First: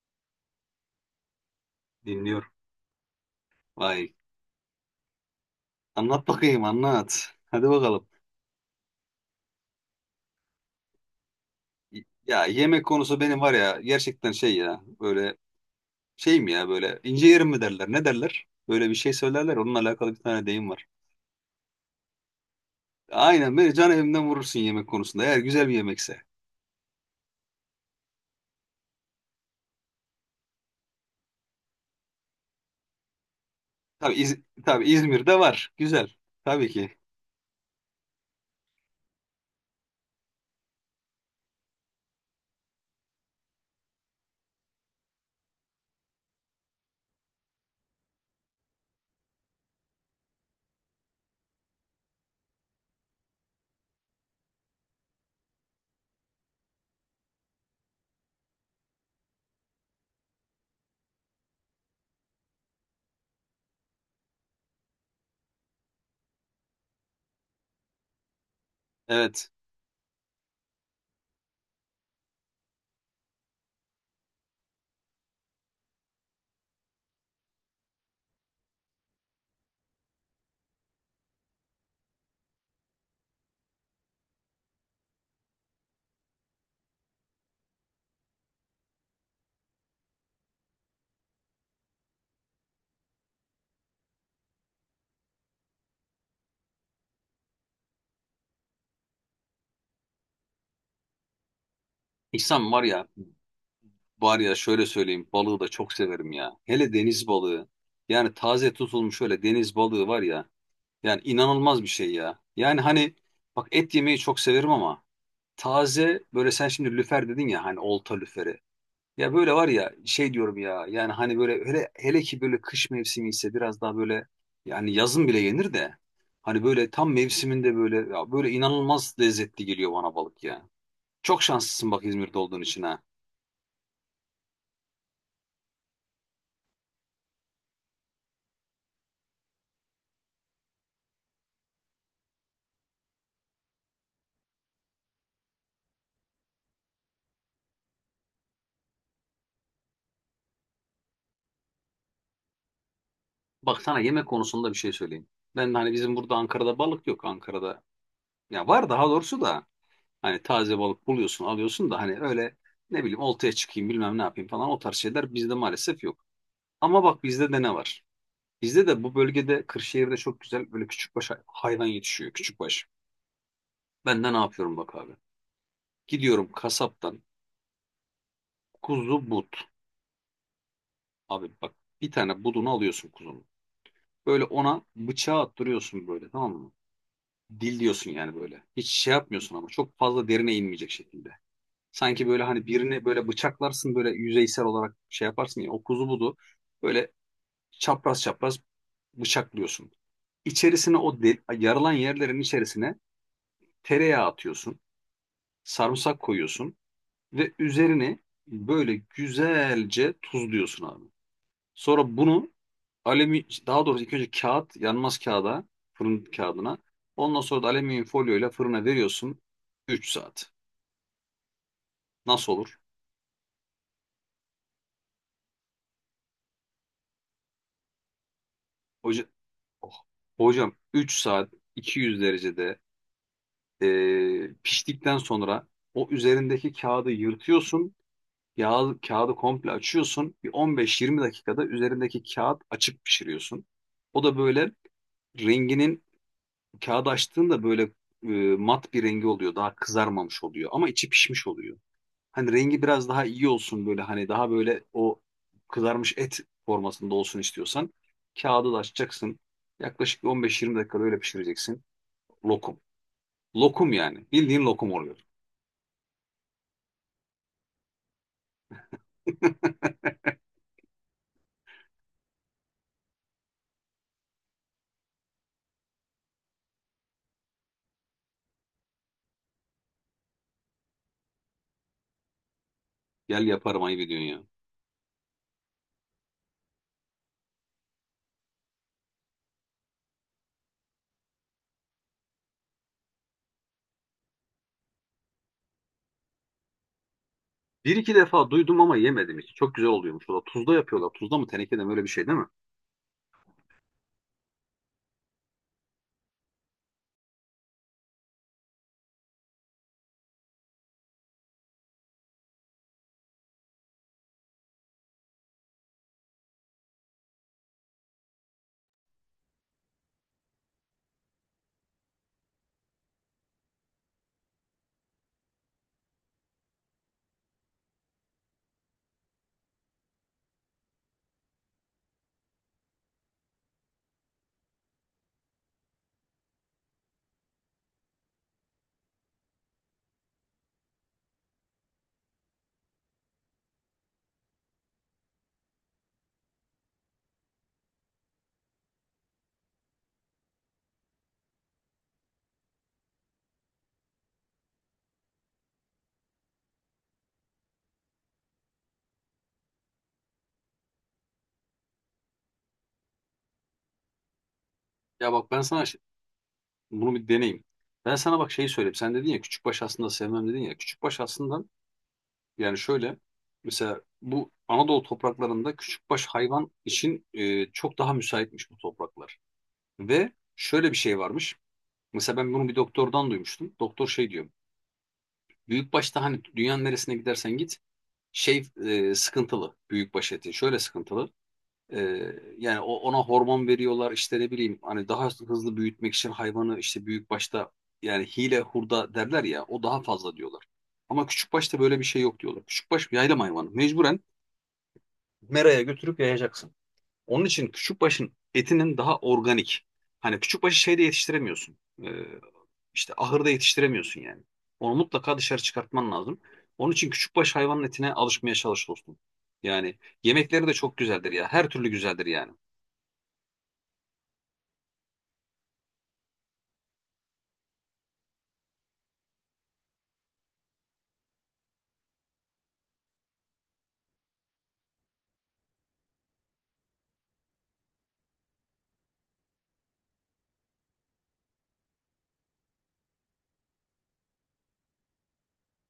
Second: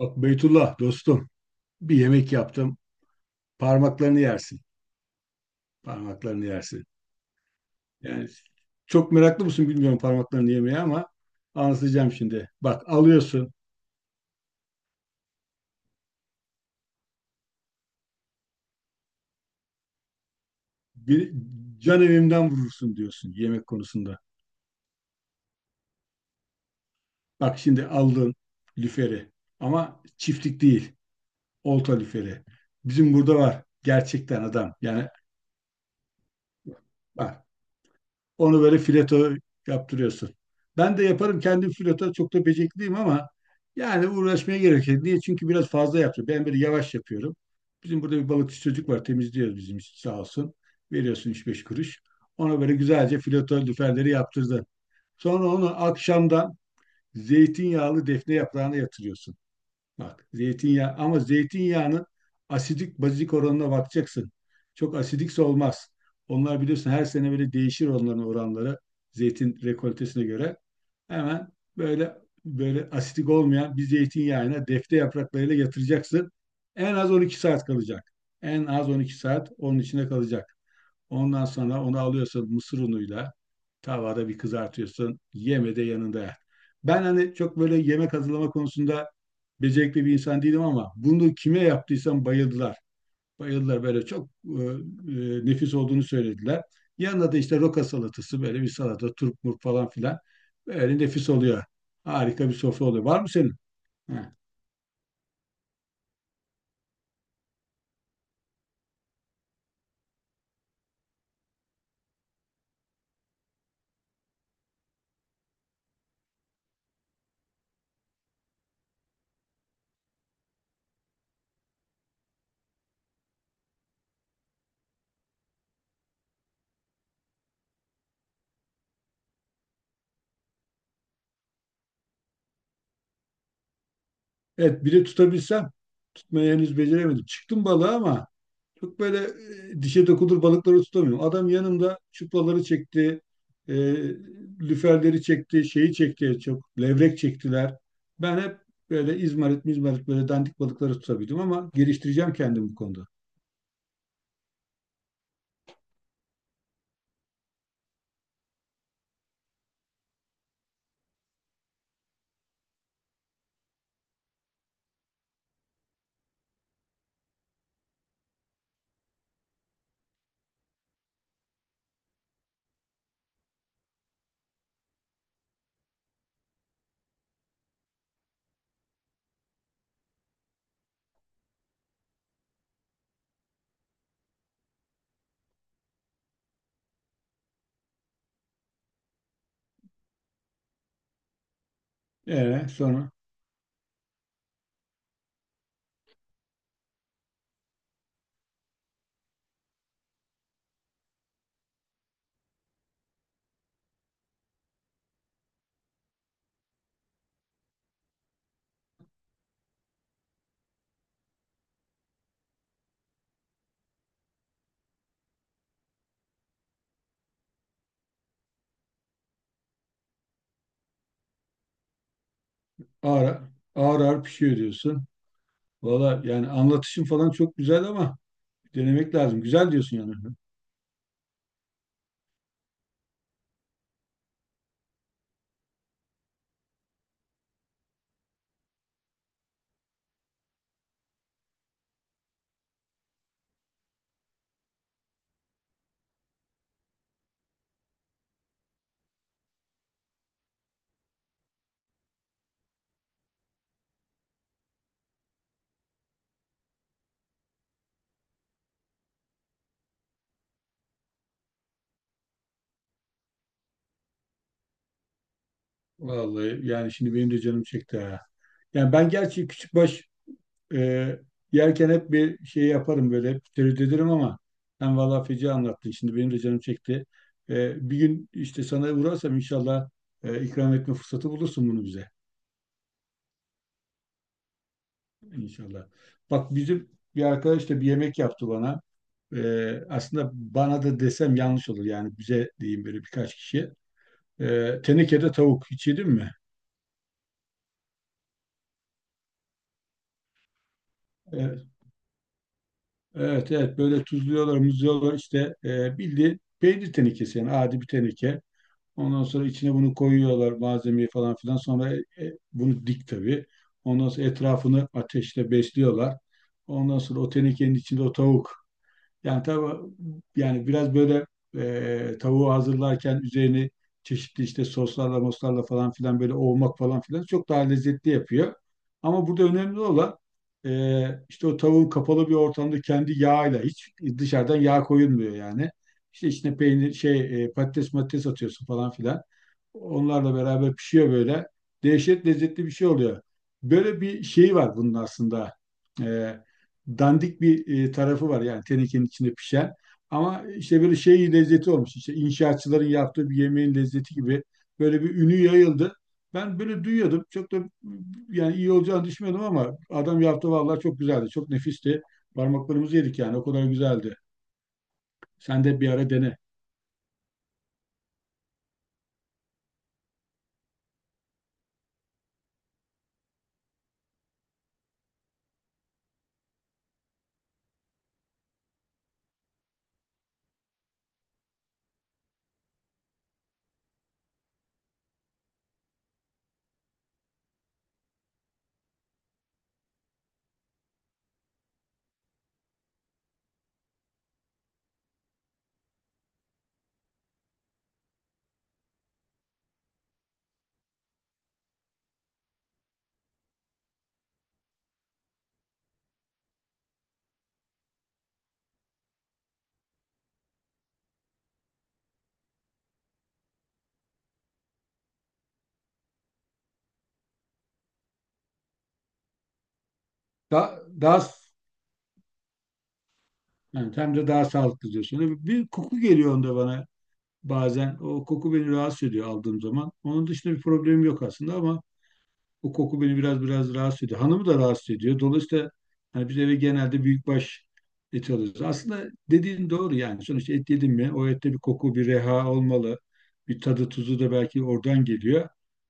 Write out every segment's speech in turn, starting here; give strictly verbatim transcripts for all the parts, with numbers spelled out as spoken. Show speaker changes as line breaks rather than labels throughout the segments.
Bak Beytullah dostum, bir yemek
Dinliyorum.
yaptım.
Vay.
Parmaklarını yersin.
Anlat
Parmaklarını
bakayım,
yersin.
anlat. Hadi bakalım.
Yani çok meraklı mısın bilmiyorum parmaklarını yemeye ama anlatacağım
Ya
şimdi.
yemek
Bak,
konusu benim
alıyorsun
var ya, gerçekten şey ya, böyle şey mi, ya böyle ince yerim mi derler, ne derler? Böyle bir şey söylerler onunla alakalı, bir tane deyim var.
bir can evimden vurursun diyorsun
Aynen,
yemek
beni can
konusunda.
evimden vurursun yemek konusunda, eğer güzel bir yemekse.
Bak şimdi aldın lüferi ama çiftlik değil, olta lüferi. Bizim burada var
Tabii, İz
gerçekten adam.
tabii
Yani
İzmir'de var güzel, tabii ki.
bak, onu böyle fileto yaptırıyorsun. Ben de yaparım kendim fileto, çok da becerikliyim ama yani uğraşmaya gerek yok. Niye? Çünkü biraz fazla yapıyorum. Ben böyle yavaş yapıyorum. Bizim burada bir balıkçı çocuk var, temizliyor bizim için sağ olsun. Veriyorsun üç beş kuruş. Ona böyle güzelce fileto lüferleri yaptırdı. Sonra onu akşamdan zeytinyağlı defne yaprağına yatırıyorsun. Bak zeytinyağı, ama zeytinyağının asidik bazik oranına bakacaksın. Çok asidikse olmaz. Onlar biliyorsun her sene böyle değişir, onların oranları
Evet,
zeytin rekoltesine göre. Hemen böyle, böyle asidik olmayan bir zeytinyağına defne yapraklarıyla yatıracaksın. En az on iki saat kalacak. En az on iki saat onun içine kalacak. Ondan sonra onu alıyorsun mısır unuyla tavada bir kızartıyorsun. Yeme de yanında yer. Ben hani çok böyle yemek hazırlama konusunda becerikli bir insan değilim ama bunu kime yaptıysam bayıldılar. Bayıldılar, böyle çok e, e, nefis olduğunu söylediler. Yanında da işte roka salatası, böyle bir salata, turp murp falan filan. Böyle nefis oluyor. Harika bir
İhsan var
sofra oluyor.
ya,
Var mı senin? Ha.
var ya, şöyle söyleyeyim, balığı da çok severim ya. Hele deniz balığı, yani taze tutulmuş öyle deniz balığı var ya. Yani inanılmaz bir şey ya. Yani hani, bak, et yemeyi çok severim ama taze böyle, sen şimdi lüfer dedin ya, hani olta lüferi. Ya böyle var ya, şey diyorum ya, yani hani böyle, hele, hele ki böyle kış mevsimi ise biraz daha böyle, yani yazın bile yenir de hani böyle tam mevsiminde, böyle ya, böyle inanılmaz lezzetli geliyor bana balık ya. Çok şanslısın bak, İzmir'de olduğun için ha.
Evet, biri tutabilsem tutmayı henüz beceremedim. Çıktım balığa ama çok böyle e, dişe dokunur balıkları tutamıyorum. Adam yanımda çuplaları çekti, e, lüferleri çekti, şeyi çekti, çok levrek çektiler. Ben hep böyle izmarit mizmarit, böyle dandik balıkları tutabildim ama geliştireceğim kendimi bu konuda.
Bak, sana yemek konusunda bir şey söyleyeyim. Ben de hani, bizim burada, Ankara'da balık yok, Ankara'da. Ya var, daha doğrusu da. Hani taze balık buluyorsun, alıyorsun da hani öyle, ne bileyim, oltaya çıkayım, bilmem ne yapayım falan, o tarz şeyler bizde maalesef yok. Ama bak, bizde de ne var? Bizde de bu bölgede, Kırşehir'de çok güzel böyle küçükbaş hay- hayvan yetişiyor. Küçükbaş. Ben de ne yapıyorum bak abi. Gidiyorum kasaptan, kuzu but. Abi bak, bir tane budunu alıyorsun kuzunun. Böyle ona bıçağı attırıyorsun böyle, tamam mı? Dil diyorsun yani böyle. Hiç şey yapmıyorsun ama çok fazla derine inmeyecek şekilde. Sanki böyle hani
Ee,
birini
sonra
böyle bıçaklarsın böyle, yüzeysel olarak şey yaparsın ya, o kuzu budu. Böyle çapraz çapraz bıçaklıyorsun. İçerisine, o del, yarılan yerlerin içerisine tereyağı atıyorsun. Sarımsak koyuyorsun ve üzerini böyle güzelce tuzluyorsun abi. Sonra bunu alüminyum, daha doğrusu ilk önce kağıt, yanmaz kağıda, fırın kağıdına. Ondan sonra da alüminyum folyoyla fırına veriyorsun, üç saat. Nasıl olur?
ağır, ağır ağır pişiyor diyorsun. Valla yani anlatışın falan çok güzel ama
O,
denemek lazım. Güzel
Oh.
diyorsun yani.
Hocam, üç saat iki yüz derecede e, piştikten sonra o üzerindeki kağıdı yırtıyorsun. Yağ, kağıdı komple açıyorsun. Bir on beş yirmi dakikada üzerindeki kağıt açık pişiriyorsun. O da böyle renginin, kağıdı açtığında böyle e, mat bir rengi oluyor. Daha kızarmamış oluyor ama içi pişmiş oluyor. Hani rengi biraz daha iyi olsun, böyle hani daha böyle o kızarmış et formasında olsun istiyorsan, kağıdı da açacaksın. Yaklaşık bir on beş yirmi dakikada öyle pişireceksin. Lokum. Lokum yani. Bildiğin lokum oluyor.
Vallahi yani şimdi benim de canım çekti ha. Yani ben gerçi küçükbaş Ee, yerken hep bir şey yaparım, böyle hep tereddüt ederim ama sen valla feci anlattın, şimdi benim de canım çekti. Ee, bir gün işte sana uğrarsam inşallah e, ikram etme fırsatı bulursun bunu bize
Gel, yaparım, ayıp ediyorsun ya.
inşallah. Bak bizim bir arkadaş da bir yemek yaptı bana. Ee, aslında bana da desem yanlış olur, yani bize diyeyim, böyle birkaç kişi. Ee, tenekede tavuk hiç yedin mi?
Bir iki defa duydum ama yemedim hiç. Çok güzel oluyormuş. O da tuzda yapıyorlar. Tuzda mı,
Evet,
tenekede mi, öyle bir şey değil mi?
evet evet. Böyle tuzluyorlar, muzluyorlar işte, e, bildiğin peynir tenekesi, yani adi bir teneke. Ondan sonra içine bunu koyuyorlar malzemeyi falan filan. Sonra e, e, bunu dik tabii. Ondan sonra etrafını ateşle besliyorlar. Ondan sonra o tenekenin içinde o tavuk, yani tabii, yani biraz böyle e, tavuğu hazırlarken üzerini çeşitli işte soslarla moslarla falan filan böyle ovmak falan filan çok daha lezzetli yapıyor. Ama burada önemli olan e, işte o tavuğun kapalı bir ortamda kendi yağıyla, hiç dışarıdan yağ koyulmuyor yani. İşte içine peynir şey, e, patates matates atıyorsun falan filan. Onlarla beraber pişiyor böyle. Dehşet lezzetli bir şey oluyor. Böyle bir şey var bunun aslında. E, Dandik bir e, tarafı var, yani tenekenin içinde pişen. Ama işte böyle şey lezzeti olmuş. İşte inşaatçıların yaptığı bir yemeğin lezzeti gibi böyle bir ünü yayıldı. Ben böyle duyuyordum. Çok da yani iyi olacağını düşünmüyordum ama adam yaptı, vallahi çok güzeldi. Çok nefisti. Parmaklarımızı yedik yani. O kadar güzeldi.
Ya bak, ben
Sen de
sana
bir
ş-
ara dene.
bunu bir deneyim. Ben sana bak, şeyi söyleyeyim. Sen dedin ya küçükbaş aslında sevmem dedin ya. Küçükbaş aslında, yani şöyle, mesela bu Anadolu topraklarında küçükbaş hayvan için e, çok daha müsaitmiş bu topraklar. Ve şöyle bir şey varmış. Mesela ben bunu bir doktordan duymuştum. Doktor şey diyor. Büyükbaşta hani dünyanın neresine gidersen git şey, e, sıkıntılı, büyükbaş etin şöyle sıkıntılı. E, yani, o, ona hormon veriyorlar işte, ne bileyim, hani daha hızlı büyütmek için hayvanı, işte büyükbaşta yani hile hurda derler ya, o daha fazla diyorlar. Ama küçükbaşta böyle bir şey yok diyorlar. Küçükbaş bir yaylım hayvanı. Mecburen meraya götürüp yayacaksın. Onun için küçükbaşın etinin daha organik. Hani küçükbaşı şeyde yetiştiremiyorsun. E, işte ahırda yetiştiremiyorsun yani. Onu mutlaka dışarı çıkartman lazım. Onun için küçükbaş hayvanın etine alışmaya çalış dostum. Yani yemekleri de
Da,
çok
daha
güzeldir ya. Her türlü güzeldir yani.
yani hem de daha sağlıklı diyorsun. Bir koku geliyor onda bana bazen. O koku beni rahatsız ediyor aldığım zaman. Onun dışında bir problemim yok aslında ama o koku beni biraz biraz rahatsız ediyor. Hanımı da rahatsız ediyor. Dolayısıyla hani biz eve genelde büyükbaş eti alıyoruz. Aslında dediğin doğru yani. Sonuçta et yedim mi o ette bir koku, bir reha olmalı. Bir tadı tuzu da belki oradan geliyor.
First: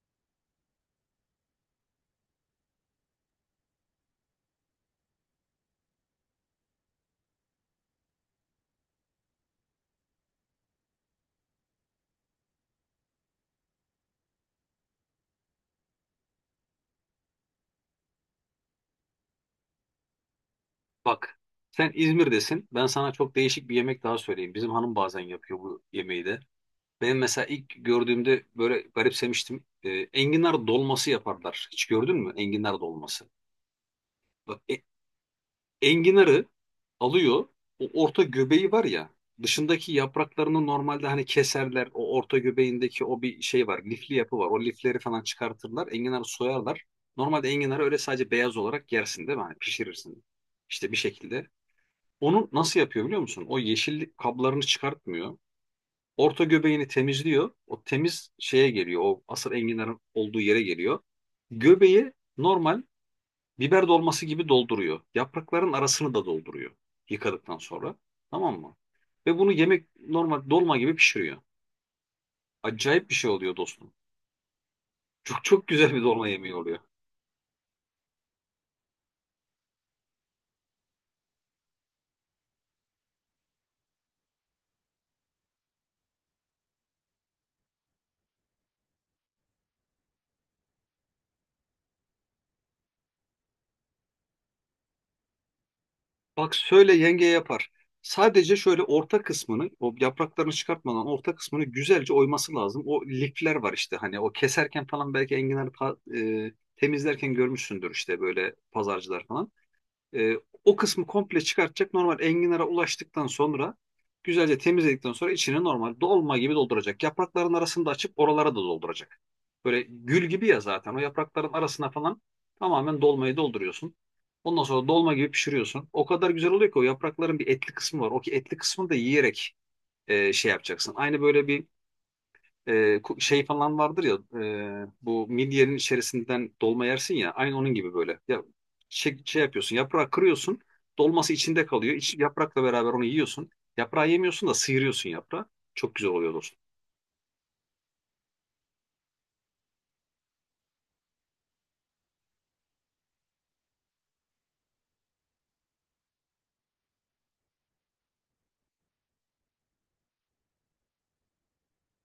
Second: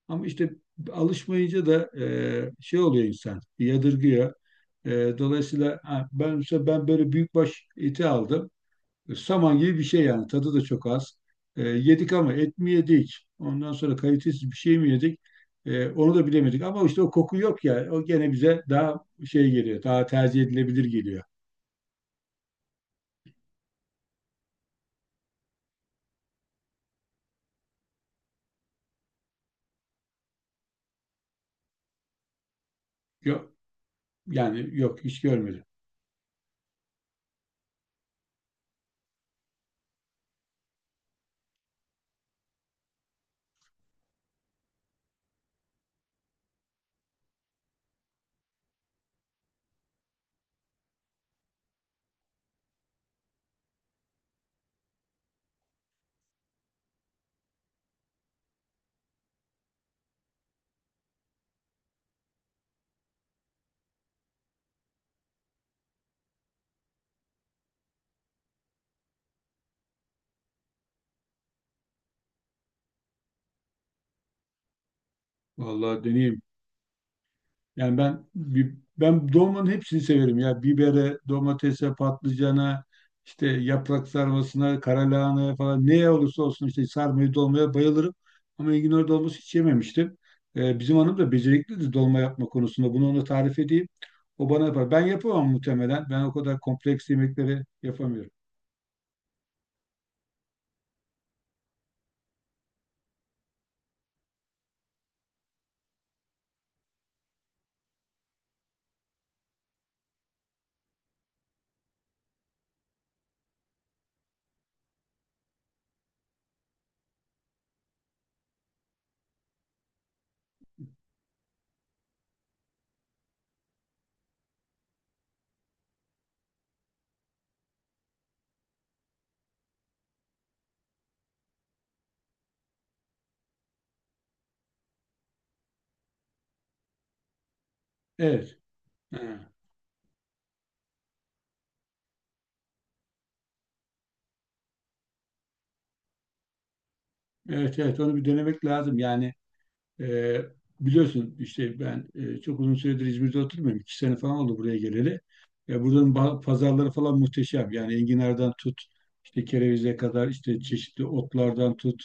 Ama işte alışmayınca da e, şey oluyor insan, yadırgıyor. E, dolayısıyla ha, ben, mesela ben böyle büyükbaş eti aldım. Saman gibi bir şey yani. Tadı da çok az. E, yedik ama et mi yedik? Ondan sonra kalitesiz bir şey mi yedik? E, onu da bilemedik. Ama işte o koku yok ya. O gene bize daha şey geliyor. Daha tercih edilebilir geliyor.
Bak, sen İzmir'desin. Ben sana çok değişik bir yemek daha söyleyeyim. Bizim hanım bazen yapıyor bu yemeği de. Ben mesela ilk gördüğümde böyle garipsemiştim. Ee, enginar dolması yaparlar. Hiç gördün mü enginar dolması?
Yok,
Bak,
yani
e-
yok hiç görmedim.
enginarı alıyor. O orta göbeği var ya. Dışındaki yapraklarını normalde hani keserler. O orta göbeğindeki o bir şey var. Lifli yapı var. O lifleri falan çıkartırlar. Enginarı soyarlar. Normalde enginarı öyle sadece beyaz olarak yersin değil mi? Hani pişirirsin. İşte bir şekilde. Onu nasıl yapıyor biliyor musun? O yeşil kablarını çıkartmıyor. Orta göbeğini temizliyor. O temiz şeye geliyor. O asıl enginarın olduğu yere geliyor. Göbeği normal biber dolması gibi dolduruyor. Yaprakların arasını da dolduruyor, yıkadıktan sonra. Tamam mı? Ve bunu yemek, normal dolma gibi pişiriyor. Acayip bir şey oluyor dostum. Çok çok güzel bir
Vallahi
dolma
deneyeyim.
yemeği oluyor.
Yani ben bi- ben dolmanın hepsini severim ya. Bibere, domatese, patlıcana, işte yaprak sarmasına, kara lahanaya falan, neye olursa olsun, işte sarmayı dolmaya bayılırım. Ama enginar dolması hiç yememiştim. Ee, bizim hanım da beceriklidir dolma yapma konusunda. Bunu ona tarif edeyim. O bana yapar. Ben yapamam muhtemelen. Ben o
Bak,
kadar
söyle,
kompleks
yenge
yemekleri
yapar.
yapamıyorum.
Sadece şöyle orta kısmını, o yapraklarını çıkartmadan orta kısmını güzelce oyması lazım. O lifler var işte, hani o keserken falan, belki enginar pa- e, temizlerken görmüşsündür işte, böyle pazarcılar falan. E, o kısmı komple çıkartacak. Normal enginara ulaştıktan sonra, güzelce temizledikten sonra içini normal dolma gibi dolduracak. Yaprakların arasını da açıp oralara da dolduracak. Böyle gül gibi ya zaten. O yaprakların arasına falan tamamen dolmayı dolduruyorsun. Ondan sonra dolma gibi pişiriyorsun. O kadar güzel oluyor ki, o yaprakların bir etli kısmı var. O ki etli kısmını da yiyerek e, şey yapacaksın. Aynı böyle bir e, ku- şey falan vardır ya, e, bu midyenin içerisinden dolma yersin ya, aynı onun gibi böyle. Ya
Evet.
şey, şey
Ha.
yapıyorsun, yaprağı kırıyorsun, dolması içinde kalıyor. İç, yaprakla beraber onu yiyorsun. Yaprağı yemiyorsun da sıyırıyorsun yaprağı. Çok güzel oluyor dostum.
Evet evet, onu bir denemek lazım. Yani E, biliyorsun işte ben e, çok uzun süredir İzmir'de oturmuyorum. iki sene falan oldu buraya geleli. E, buranın ba- pazarları falan muhteşem. Yani enginardan tut, işte kerevize kadar, işte çeşitli otlardan tut,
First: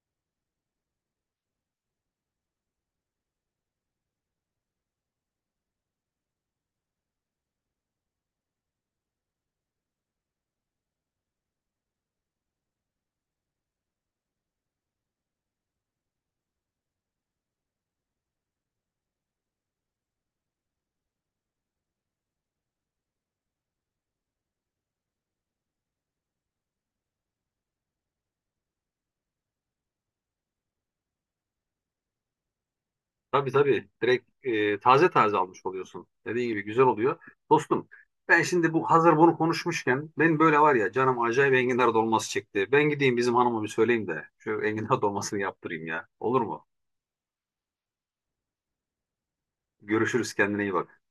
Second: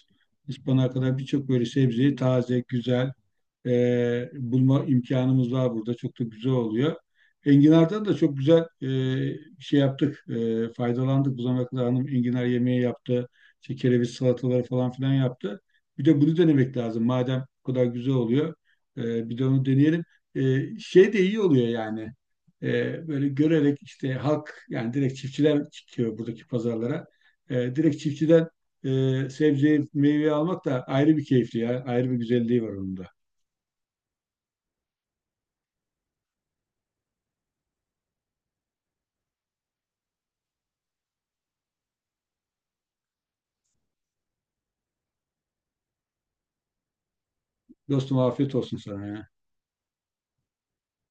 ıspanağa kadar birçok böyle sebzeyi taze, güzel, e, bulma imkanımız var burada. Çok da güzel oluyor. Enginar'dan da çok güzel e, şey yaptık. E, faydalandık. Bu zamana kadar hanım enginar yemeği yaptı. İşte kereviz salataları falan filan yaptı. Bir de bunu denemek lazım. Madem bu kadar güzel oluyor, e, bir de onu deneyelim. E, şey de iyi oluyor yani. E, böyle görerek işte halk, yani direkt çiftçiler çıkıyor buradaki pazarlara. E, direkt çiftçiden e, sebzeyi, meyveyi almak da ayrı bir keyifli ya. Ayrı bir güzelliği var onun da.
Tabii tabii, direkt e, taze taze almış oluyorsun. Dediğin gibi güzel oluyor. Dostum, ben şimdi bu hazır bunu konuşmuşken, benim böyle var ya canım, acayip enginar dolması çekti. Ben gideyim bizim hanıma bir söyleyeyim de şu enginar dolmasını yaptırayım ya. Olur mu?
Dostum, afiyet olsun sana ya.
Görüşürüz, kendine iyi bak.